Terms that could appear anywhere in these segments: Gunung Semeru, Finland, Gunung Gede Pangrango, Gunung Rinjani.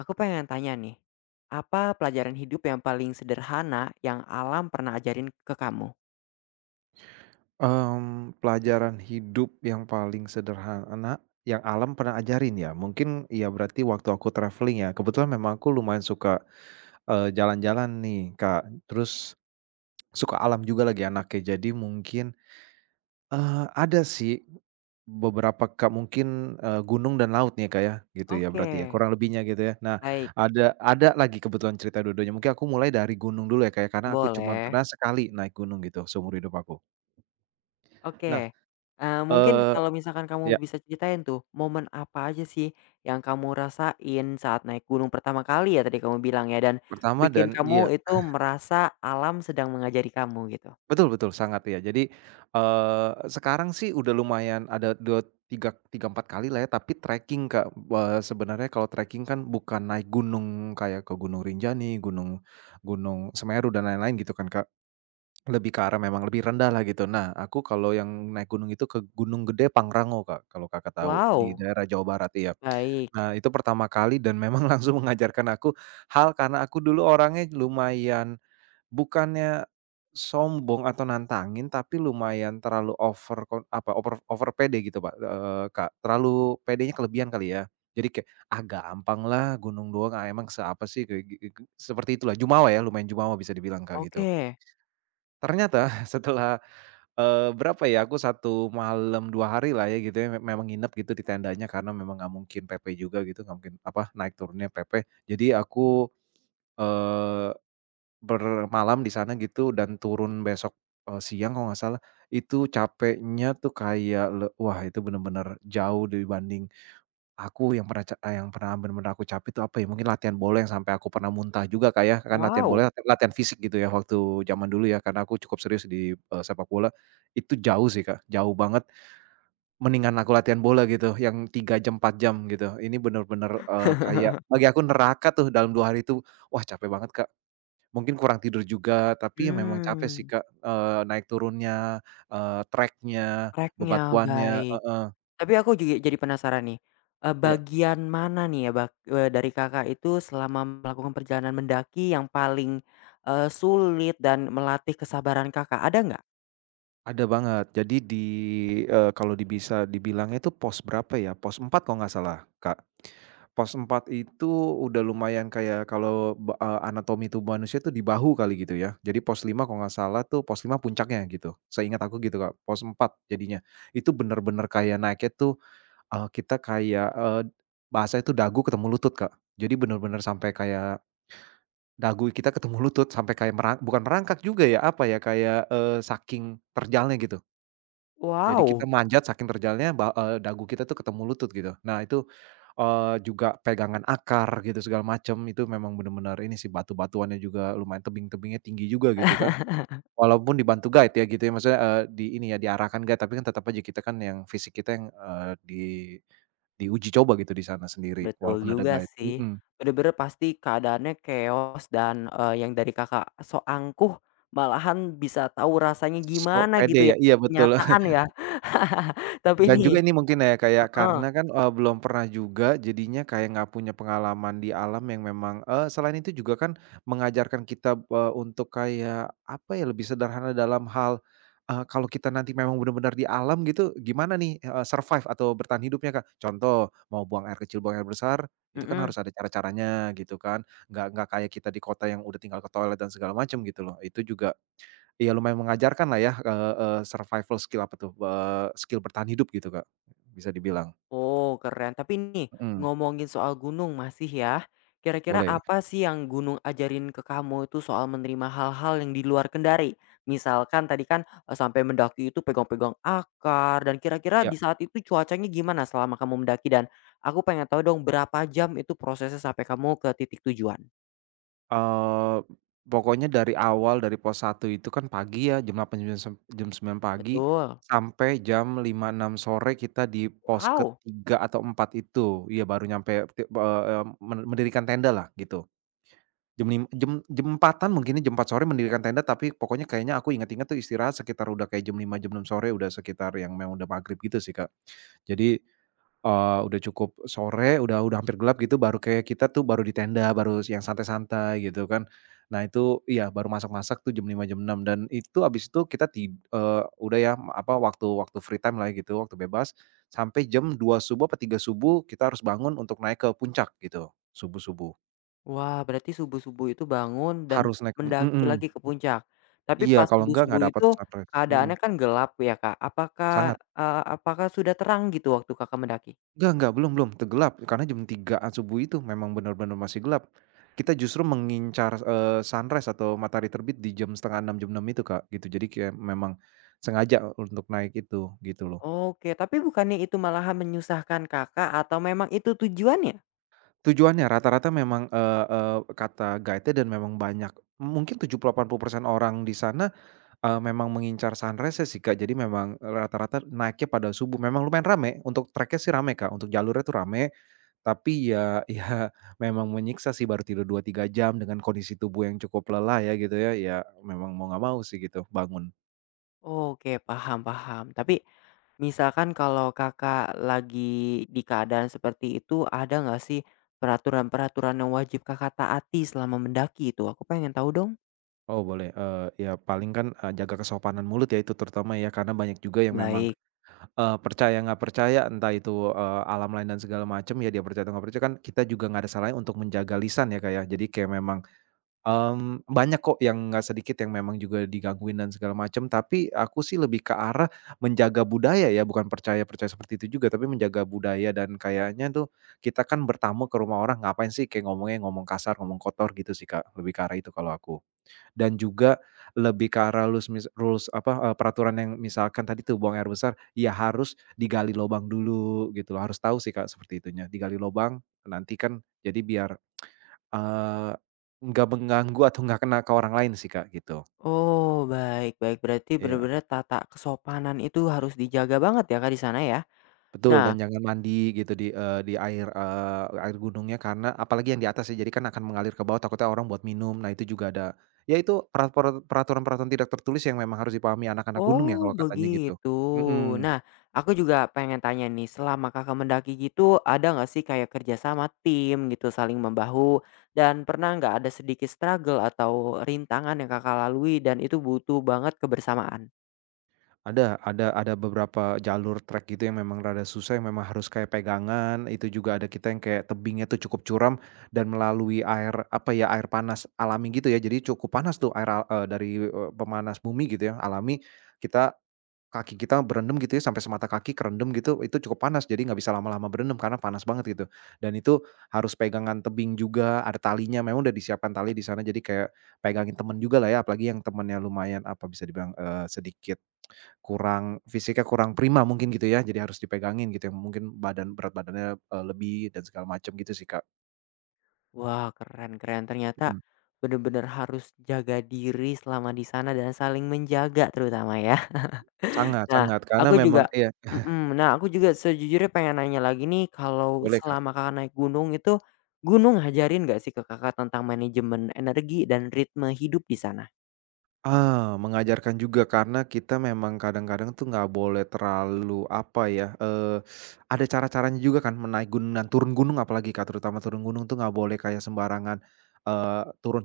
Aku pengen tanya nih, apa pelajaran hidup yang paling sederhana yang alam pernah ajarin ke kamu? Pelajaran hidup yang paling sederhana yang alam pernah ajarin ya, mungkin ya berarti waktu aku traveling ya. Kebetulan memang aku lumayan suka, jalan-jalan nih Kak, terus suka alam juga lagi anaknya. Jadi mungkin, ada sih beberapa Kak, mungkin, gunung dan laut nih ya Kak ya, gitu ya Oke. berarti ya, kurang lebihnya gitu ya. Nah, Baik, ada lagi kebetulan cerita dua-duanya, mungkin aku mulai dari gunung dulu ya Kak ya, karena aku cuma boleh. pernah sekali naik gunung gitu seumur hidup aku. Nah, Oke. Mungkin eee kalau misalkan kamu ya. bisa ceritain tuh, momen apa aja sih yang kamu rasain saat naik gunung pertama kali ya tadi kamu bilang ya, dan Pertama bikin dan kamu iya, itu merasa alam sedang mengajari kamu gitu? betul betul, sangat ya. Jadi, sekarang sih udah lumayan ada dua tiga tiga, 4 kali lah ya, tapi trekking, Kak. Sebenarnya kalau trekking kan bukan naik gunung kayak ke Gunung Rinjani, gunung Gunung Semeru dan lain-lain gitu kan, Kak. Lebih ke arah memang lebih rendah lah gitu. Nah, aku kalau yang naik gunung itu ke Gunung Gede Pangrango, Kak, kalau Kakak tahu, di Wow, daerah Jawa Barat, iya. baik. Nah, itu pertama kali dan memang langsung mengajarkan aku hal, karena aku dulu orangnya lumayan, bukannya sombong atau nantangin, tapi lumayan terlalu over over pede gitu, Kak. Terlalu pedenya kelebihan kali ya. Jadi kayak, "Ah, gampang lah, gunung doang, ah, emang seapa sih," kayak gi gi seperti itulah, jumawa ya, lumayan jumawa bisa dibilang, Kak, gitu. Oke. Ternyata setelah, berapa ya, aku satu malam, 2 hari lah ya gitu ya, memang nginep gitu di tendanya karena memang nggak mungkin PP juga gitu, nggak mungkin apa, naik turunnya PP. Jadi aku, eee bermalam di sana gitu dan turun besok, siang kalau nggak salah. Itu capeknya tuh kayak wah, itu bener-bener jauh dibanding aku yang pernah yang pernah bener-bener aku capek itu apa ya, mungkin latihan bola yang sampai aku pernah muntah juga, kayak kan latihan Wow. bola latihan fisik gitu ya waktu zaman dulu ya, karena aku cukup serius di, sepak bola. Itu jauh sih Kak, jauh banget. Mendingan aku latihan bola gitu yang 3 jam, 4 jam gitu. Ini bener-bener, kayak bagi aku neraka tuh dalam 2 hari itu. Wah, capek banget Kak. Mungkin kurang tidur juga, tapi ya memang capek sih, Hmm, Kak, naik turunnya, trek-nya, treknya, bebatuannya baik. heeh, Tapi aku juga jadi penasaran nih, eee, iya, bagian mana nih ya bak eee, dari Kakak itu selama melakukan perjalanan mendaki yang paling sulit dan melatih kesabaran Kakak, ada nggak? ada banget. Jadi di, kalau di bisa dibilangnya itu pos berapa ya, pos 4 kalau nggak salah, Kak. Pos 4 itu udah lumayan kayak kalau anatomi tubuh manusia itu di bahu kali gitu ya. Jadi pos 5 kalau nggak salah tuh pos 5 puncaknya gitu, seingat aku gitu, Kak, pos 4 jadinya. Itu bener-bener kayak naiknya tuh, kita kayak, bahasanya itu dagu ketemu lutut, Kak. Jadi bener-bener sampai kayak dagu kita ketemu lutut, sampai kayak bukan merangkak juga ya, apa ya, kayak, saking terjalnya gitu. Jadi kita Wow, manjat saking terjalnya dagu kita tuh ketemu lutut gitu. Nah itu, juga pegangan akar gitu segala macem, itu memang bener-bener ini sih, batu-batuannya juga lumayan, tebing-tebingnya tinggi juga gitu kan. Walaupun dibantu guide ya gitu ya, maksudnya, di ini ya, diarahkan guide, tapi kan tetep aja kita kan yang fisik kita yang, di diuji coba gitu di sana sendiri, betul walaupun ada juga guide. sih, Mhm. bener-bener pasti keadaannya chaos dan yang dari Kakak so angkuh malahan bisa tahu rasanya Sok gimana pede gitu ya, ya, iya betul. kenyataan ya. Tapi Dan nih juga ini mungkin ya kayak heeh, karena kan, belum pernah juga jadinya kayak nggak punya pengalaman di alam, yang memang selain itu juga kan mengajarkan kita, untuk kayak apa ya, lebih sederhana dalam hal, kalau kita nanti memang benar-benar di alam gitu gimana nih, heeh, survive atau bertahan hidupnya, Kak. Contoh, mau buang air kecil, buang air besar, itu kan harus mhm. ada cara-caranya gitu kan, nggak kayak kita di kota yang udah tinggal ke toilet dan segala macam gitu loh. Itu juga, iya, lumayan mengajarkan lah ya, eee eee, survival skill apa tuh, skill bertahan hidup gitu, Kak, bisa dibilang. Oh, keren. Tapi nih, Mhm, ngomongin soal gunung masih ya. Kira-kira boleh. apa sih yang gunung ajarin ke kamu itu soal menerima hal-hal yang di luar kendari? Misalkan tadi kan sampai mendaki itu pegang-pegang akar dan kira-kira Ya, di saat itu cuacanya gimana selama kamu mendaki? Dan aku pengen tahu dong berapa jam itu prosesnya sampai kamu ke titik tujuan? eee, pokoknya dari awal dari pos satu itu kan pagi ya, jam 8, jam 9 pagi Betul. sampai jam 5 6 sore kita di pos Wow! ke-3 atau 4 itu. Iya baru nyampe ti eee, men mendirikan tenda lah gitu. Jam 4 mungkin ya, jam 4 sore mendirikan tenda, tapi pokoknya kayaknya aku ingat-ingat tuh istirahat sekitar udah kayak jam 5 jam 6 sore, udah sekitar yang memang udah maghrib gitu sih, Kak. Jadi, udah cukup sore, udah hampir gelap gitu, baru kayak kita tuh baru di tenda, baru yang santai-santai gitu kan. Nah itu iya, baru masak-masak tuh jam 5 jam enam, dan itu habis itu kita udah ya, apa, waktu waktu free time lah gitu, waktu bebas, sampai jam 2 subuh apa 3 subuh kita harus bangun untuk naik ke puncak gitu, subuh-subuh. Wah, berarti subuh-subuh itu bangun dan Harus naik pun, mendaki mhm. lagi ke puncak. Tapi Iya, pas kalau enggak, subuh-subuh nggak dapat itu sunrise, mhm, keadaannya kan gelap ya, Kak. Apakah, sangat. eee, apakah sudah terang gitu waktu Kakak mendaki? Enggak, belum belum, tergelap, karena jam tigaan subuh itu memang benar-benar masih gelap. Kita justru mengincar, sunrise atau matahari terbit di jam setengah 6 jam 6 itu, Kak, gitu. Jadi kayak memang sengaja untuk naik itu, gitu loh. Oke, tapi bukannya itu malahan menyusahkan Kakak atau memang itu tujuannya? Tujuannya rata-rata memang, eee eee, kata guide-nya, dan memang banyak, mungkin tujuh puluh delapan puluh persen orang di sana, memang mengincar sunrise-nya sih, Kak. Jadi memang rata-rata naiknya pada subuh, memang lumayan rame, untuk trek-nya sih rame, Kak, untuk jalurnya tuh rame. Tapi ya ya memang menyiksa sih baru tidur 2 3 jam dengan kondisi tubuh yang cukup lelah ya gitu ya, ya memang mau nggak mau sih gitu bangun. Oke, paham paham. Tapi misalkan kalau Kakak lagi di keadaan seperti itu, ada nggak sih peraturan-peraturan yang wajib Kakak taati selama mendaki itu? Aku pengen tahu dong. Oh, boleh, ya paling kan, jaga kesopanan mulut ya, itu terutama ya, karena banyak juga yang memang, Baik. Percaya nggak percaya entah itu, alam lain dan segala macam ya, dia percaya atau nggak percaya kan, kita juga nggak ada salahnya untuk menjaga lisan, ya kayak, jadi kayak memang, banyak kok yang, nggak sedikit yang memang juga digangguin dan segala macam, tapi aku sih lebih ke arah menjaga budaya ya, bukan percaya-percaya seperti itu juga, tapi menjaga budaya. Dan kayaknya tuh kita kan bertamu ke rumah orang, ngapain sih kayak ngomongnya ngomong kasar, ngomong kotor gitu sih Kak, lebih ke arah itu kalau aku. Dan juga lebih ke arah rules apa, peraturan yang misalkan tadi tuh buang air besar, ya harus digali lubang dulu gitu loh, harus tahu sih Kak seperti itunya, digali lubang nanti kan jadi biar, eee, nggak mengganggu atau nggak kena ke orang lain sih Kak gitu. Oh, baik baik. Berarti Iya, benar-benar tata kesopanan itu harus dijaga banget ya, Kak, di sana ya? betul, dan Nah, jangan mandi gitu di, di air, air gunungnya, karena apalagi yang di atas ya, jadi kan akan mengalir ke bawah, takutnya orang buat minum. Nah itu juga ada, ya itu peraturan-peraturan tidak tertulis yang memang harus dipahami anak-anak gunung ya oh, kalau katanya gitu. begitu. Mhm. Nah, aku juga pengen tanya nih, selama Kakak mendaki gitu, ada nggak sih kayak kerja sama tim gitu, saling membahu, dan pernah nggak ada sedikit struggle atau rintangan yang Kakak lalui dan itu butuh banget kebersamaan? Ada beberapa jalur trek gitu yang memang rada susah, yang memang harus kayak pegangan, itu juga ada kita yang kayak tebingnya tuh cukup curam, dan melalui air, apa ya, air panas alami gitu ya. Jadi cukup panas tuh dari, pemanas bumi gitu ya, alami. Kita Kaki kita berendam gitu ya, sampai semata kaki kerendam gitu, itu cukup panas. Jadi nggak bisa lama-lama berendam karena panas banget gitu. Dan itu harus pegangan tebing juga, ada talinya, memang udah disiapkan tali di sana, jadi kayak pegangin temen juga lah ya, apalagi yang temennya lumayan, apa, bisa dibilang, sedikit kurang, fisiknya kurang prima mungkin gitu ya, jadi harus dipegangin gitu ya, mungkin berat badannya, lebih dan segala macam gitu sih, Kak. Wah, keren keren. Ternyata Mhm. benar-benar harus jaga diri selama di sana dan saling menjaga terutama ya? Sangat Nah, sangat, karena aku memang juga iya, Mhm. Nah, aku juga sejujurnya pengen nanya lagi nih, kalau boleh, Kak. selama Kakak naik gunung itu, gunung ngajarin nggak sih ke Kakak tentang manajemen energi dan ritme hidup di sana? Ah, mengajarkan juga, karena kita memang kadang-kadang tuh nggak boleh terlalu apa ya, ada cara-caranya juga kan, menaik gunung dan turun gunung apalagi, Kak, terutama turun gunung tuh nggak boleh kayak sembarangan, eee, turun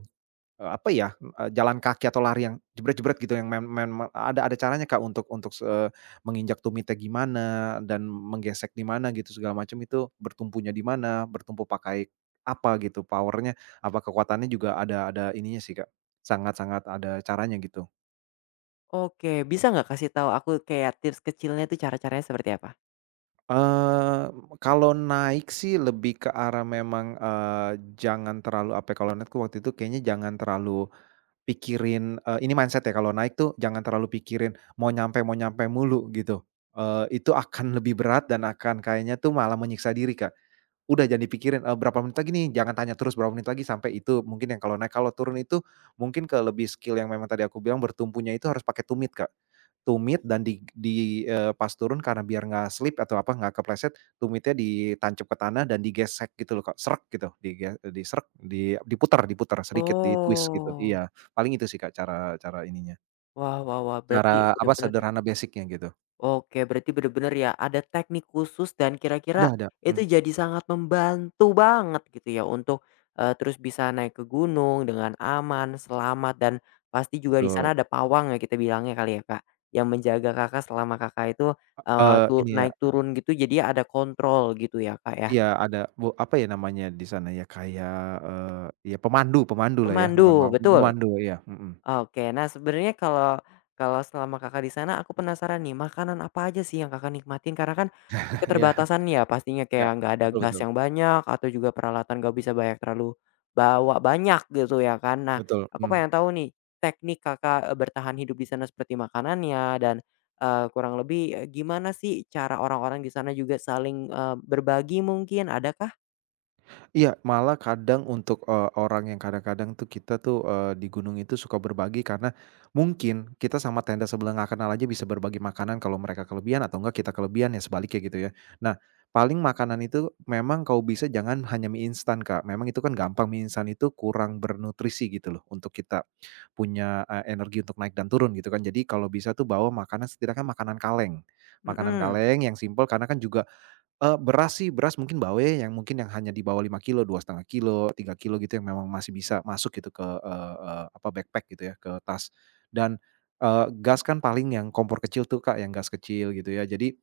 Apa ya, jalan kaki atau lari yang jebret-jebret gitu, yang mem mem ada caranya Kak untuk menginjak tumitnya gimana dan menggesek di mana gitu segala macam, itu bertumpunya di mana, bertumpu pakai apa gitu power-nya, apa kekuatannya juga, ada ininya sih Kak, sangat-sangat ada caranya gitu. Oke, bisa nggak kasih tahu aku kayak tips kecilnya tuh cara-caranya seperti apa? Eee, Kalau naik sih lebih ke arah memang, jangan terlalu apa ya, kalau naik waktu itu kayaknya jangan terlalu pikirin, ini mindset ya, kalau naik tuh jangan terlalu pikirin mau nyampe mulu gitu, itu akan lebih berat dan akan kayaknya tuh malah menyiksa diri, Kak. Udah jangan dipikirin, berapa menit lagi nih, jangan tanya terus berapa menit lagi sampai itu, mungkin yang kalau naik. Kalau turun itu mungkin ke lebih skill, yang memang tadi aku bilang bertumpunya itu harus pakai tumit, Kak. Tumit, dan pas turun karena biar nggak slip atau apa, nggak kepleset, tumitnya ditancap ke tanah dan digesek gitu loh, Kak, sreg gitu, disreg, diputer diputer sedikit, di-twist gitu, Oh, iya. Paling itu sih, Kak, cara cara ininya, wah wah wah, berarti cara apa, bener-bener ya sederhana, basic-nya gitu. oke, berarti bener-bener ya ada teknik khusus dan kira-kira Ada, itu jadi sangat membantu banget gitu ya untuk terus bisa naik ke gunung dengan aman, selamat, dan pasti juga di betul, sana ada pawang ya kita bilangnya kali ya, Kak, yang menjaga Kakak selama Kakak itu, eee, tu ini ya. naik turun gitu jadi ada kontrol gitu ya, Kak, ya? Iya ada bu apa ya namanya di sana ya, kayak, ya pemandu pemandu lah ya, bukan Pemandu, mau betul? pemandu iya, mhm. Oke, nah sebenarnya kalau kalau selama Kakak di sana, aku penasaran nih, makanan apa aja sih yang Kakak nikmatin? Karena kan Iya keterbatasan ya pastinya, iya, kayak nggak ada betul gas betul yang banyak atau juga peralatan nggak bisa banyak terlalu bawa banyak gitu ya kan. Nah, betul, aku mmm. pengen tahu nih, teknik Kakak, bertahan hidup di sana seperti makanannya dan kurang lebih, gimana sih cara orang-orang di sana juga saling berbagi mungkin, adakah? Iya, malah kadang untuk, orang yang kadang-kadang tuh kita tuh, di gunung itu suka berbagi karena mungkin kita sama tenda sebelah nggak kenal aja bisa berbagi makanan kalau mereka kelebihan atau enggak kita kelebihan ya sebaliknya gitu ya. Nah, paling makanan itu memang kalau bisa jangan hanya mie instan, Kak, memang itu kan gampang mie instan itu kurang bernutrisi gitu loh untuk kita punya, energi untuk naik dan turun gitu kan. Jadi kalau bisa tuh bawa makanan setidaknya makanan kaleng. Makanan Mhm. kaleng yang simpel karena kan juga beras sih, beras mungkin Bawe yang mungkin yang hanya di bawah lima kilo dua setengah kilo 3 kilo gitu yang memang masih bisa masuk gitu ke, eee eee, apa, backpack gitu ya, ke tas. Dan, gas kan paling yang kompor kecil tuh Kak, yang gas kecil gitu ya. Jadi,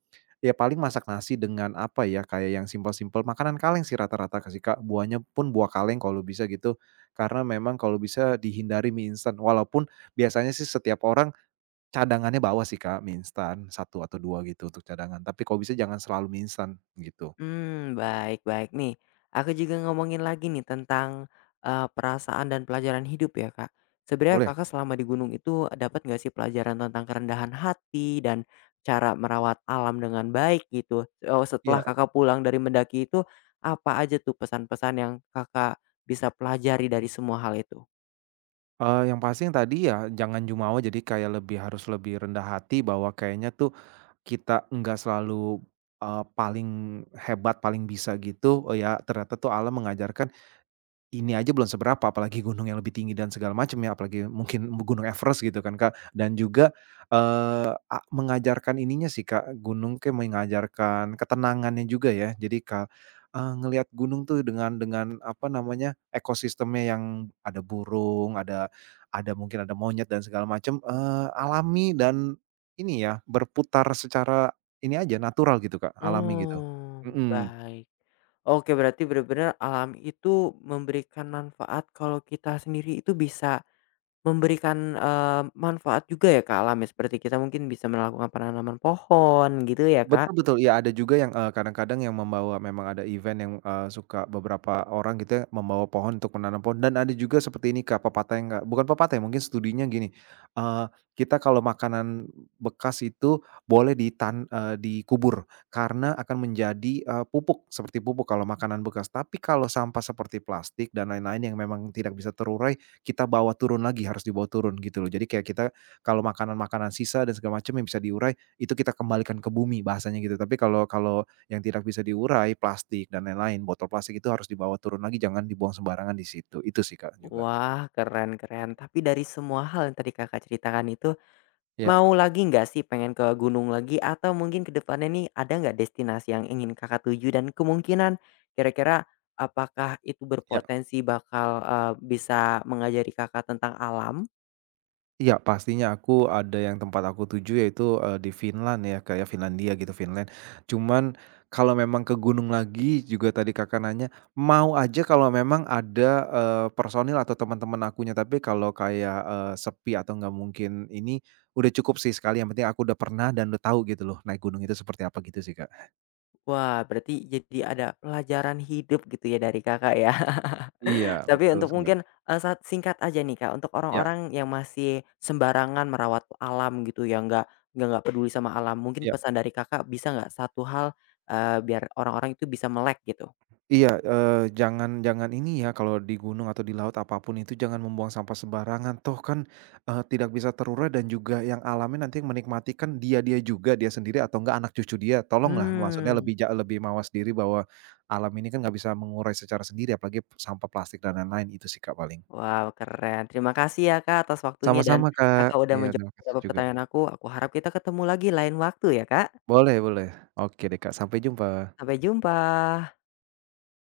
ya paling masak nasi dengan apa ya, kayak yang simpel-simpel, makanan kaleng sih rata-rata kasih Kak, buahnya pun buah kaleng kalau bisa gitu. Karena memang kalau bisa dihindari mie instan, walaupun biasanya sih setiap orang cadangannya bawa sih, Kak, mie instan 1 atau 2 gitu untuk cadangan, tapi kalau bisa jangan selalu mie instan gitu, Hmm, baik baik nih, aku juga ngomongin lagi nih tentang perasaan dan pelajaran hidup ya, Kak. Sebenarnya boleh? Kakak selama di gunung itu dapat nggak sih pelajaran tentang kerendahan hati dan cara merawat alam dengan baik gitu? Oh, Iya, setelah Kakak pulang dari mendaki itu, apa aja tuh pesan-pesan yang Kakak bisa pelajari dari semua hal itu? Yang pasti yang tadi ya jangan jumawa jadi kayak lebih harus lebih rendah hati bahwa kayaknya tuh kita nggak selalu, paling hebat, paling bisa gitu, oh ya ternyata tuh Allah mengajarkan. Ini aja belum seberapa, apalagi gunung yang lebih tinggi dan segala macam ya, apalagi mungkin gunung Everest gitu kan, Kak. Dan juga, eee, a mengajarkan ininya sih, Kak, gunung kayak mengajarkan ketenangannya juga ya. Jadi Kak ngelihat gunung tuh dengan apa namanya, ekosistemnya yang ada burung, ada mungkin ada monyet dan segala macam, alami dan ini ya, berputar secara ini aja, natural gitu, Kak, alami gitu. Oh, Mhm. baik. Oke, berarti benar-benar alam itu memberikan manfaat kalau kita sendiri itu bisa memberikan manfaat juga ya ke alam ya, seperti kita mungkin bisa melakukan penanaman pohon gitu ya, Kak? Betul betul, iya ada juga yang, kadang-kadang yang membawa memang ada event yang, suka beberapa orang gitu ya membawa pohon untuk menanam pohon dan ada juga seperti ini Kak, pepatah yang nggak bukan pepatah ya mungkin studinya gini, eee, kita kalau makanan bekas itu boleh dikubur karena akan menjadi, pupuk seperti pupuk kalau makanan bekas, tapi kalau sampah seperti plastik dan lain-lain yang memang tidak bisa terurai kita bawa turun lagi, harus dibawa turun gitu loh. Jadi kayak kita kalau makanan-makanan sisa dan segala macam yang bisa diurai itu kita kembalikan ke bumi bahasanya gitu. Tapi kalau kalau yang tidak bisa diurai, plastik dan lain-lain, botol plastik itu harus dibawa turun lagi, jangan dibuang sembarangan di situ. Itu sih Kak juga. Wah, keren keren. Tapi dari semua hal yang tadi Kakak ceritakan itu, Iya. mau lagi nggak sih pengen ke gunung lagi? Atau mungkin ke depannya nih ada nggak destinasi yang ingin Kakak tuju dan kemungkinan kira-kira apakah itu berpotensi bakal bisa mengajari Kakak tentang alam? Iya, pastinya aku ada yang tempat aku tuju yaitu, di Finland ya, kayak Finlandia gitu, Finland. Cuman kalau memang ke gunung lagi juga tadi Kakak nanya, mau aja kalau memang ada, personil atau teman-teman akunya, tapi kalau kayak, sepi atau nggak mungkin ini, udah cukup sih sekali, yang penting aku udah pernah dan udah tahu gitu loh naik gunung itu seperti apa gitu sih, Kak. Wah, berarti jadi ada pelajaran hidup gitu ya dari Kakak ya? Iya, Tapi betul untuk sekali. mungkin saat singkat aja nih Kak, untuk Iya orang-orang yang masih sembarangan merawat alam gitu ya, nggak peduli sama alam, mungkin iya. pesan dari Kakak bisa nggak satu hal, biar orang-orang itu bisa melek gitu? Iya, jangan jangan ini ya, kalau di gunung atau di laut apapun itu jangan membuang sampah sembarangan, toh kan, tidak bisa terurai dan juga yang alamnya nanti yang menikmati kan dia-dia juga, dia sendiri atau enggak anak cucu dia. Tolonglah maksudnya Hmm, lebih lebih mawas diri bahwa alam ini kan nggak bisa mengurai secara sendiri, apalagi sampah plastik dan lain-lain. Itu sih Kak paling. wow, keren. Terima kasih ya Kak atas waktunya dan Sama-sama Kak. Kakak udah Iya menjawab terima kasih beberapa juga. pertanyaan aku. Aku harap kita ketemu lagi lain waktu ya Kak. Boleh boleh. Oke deh Kak, sampai jumpa. Sampai jumpa.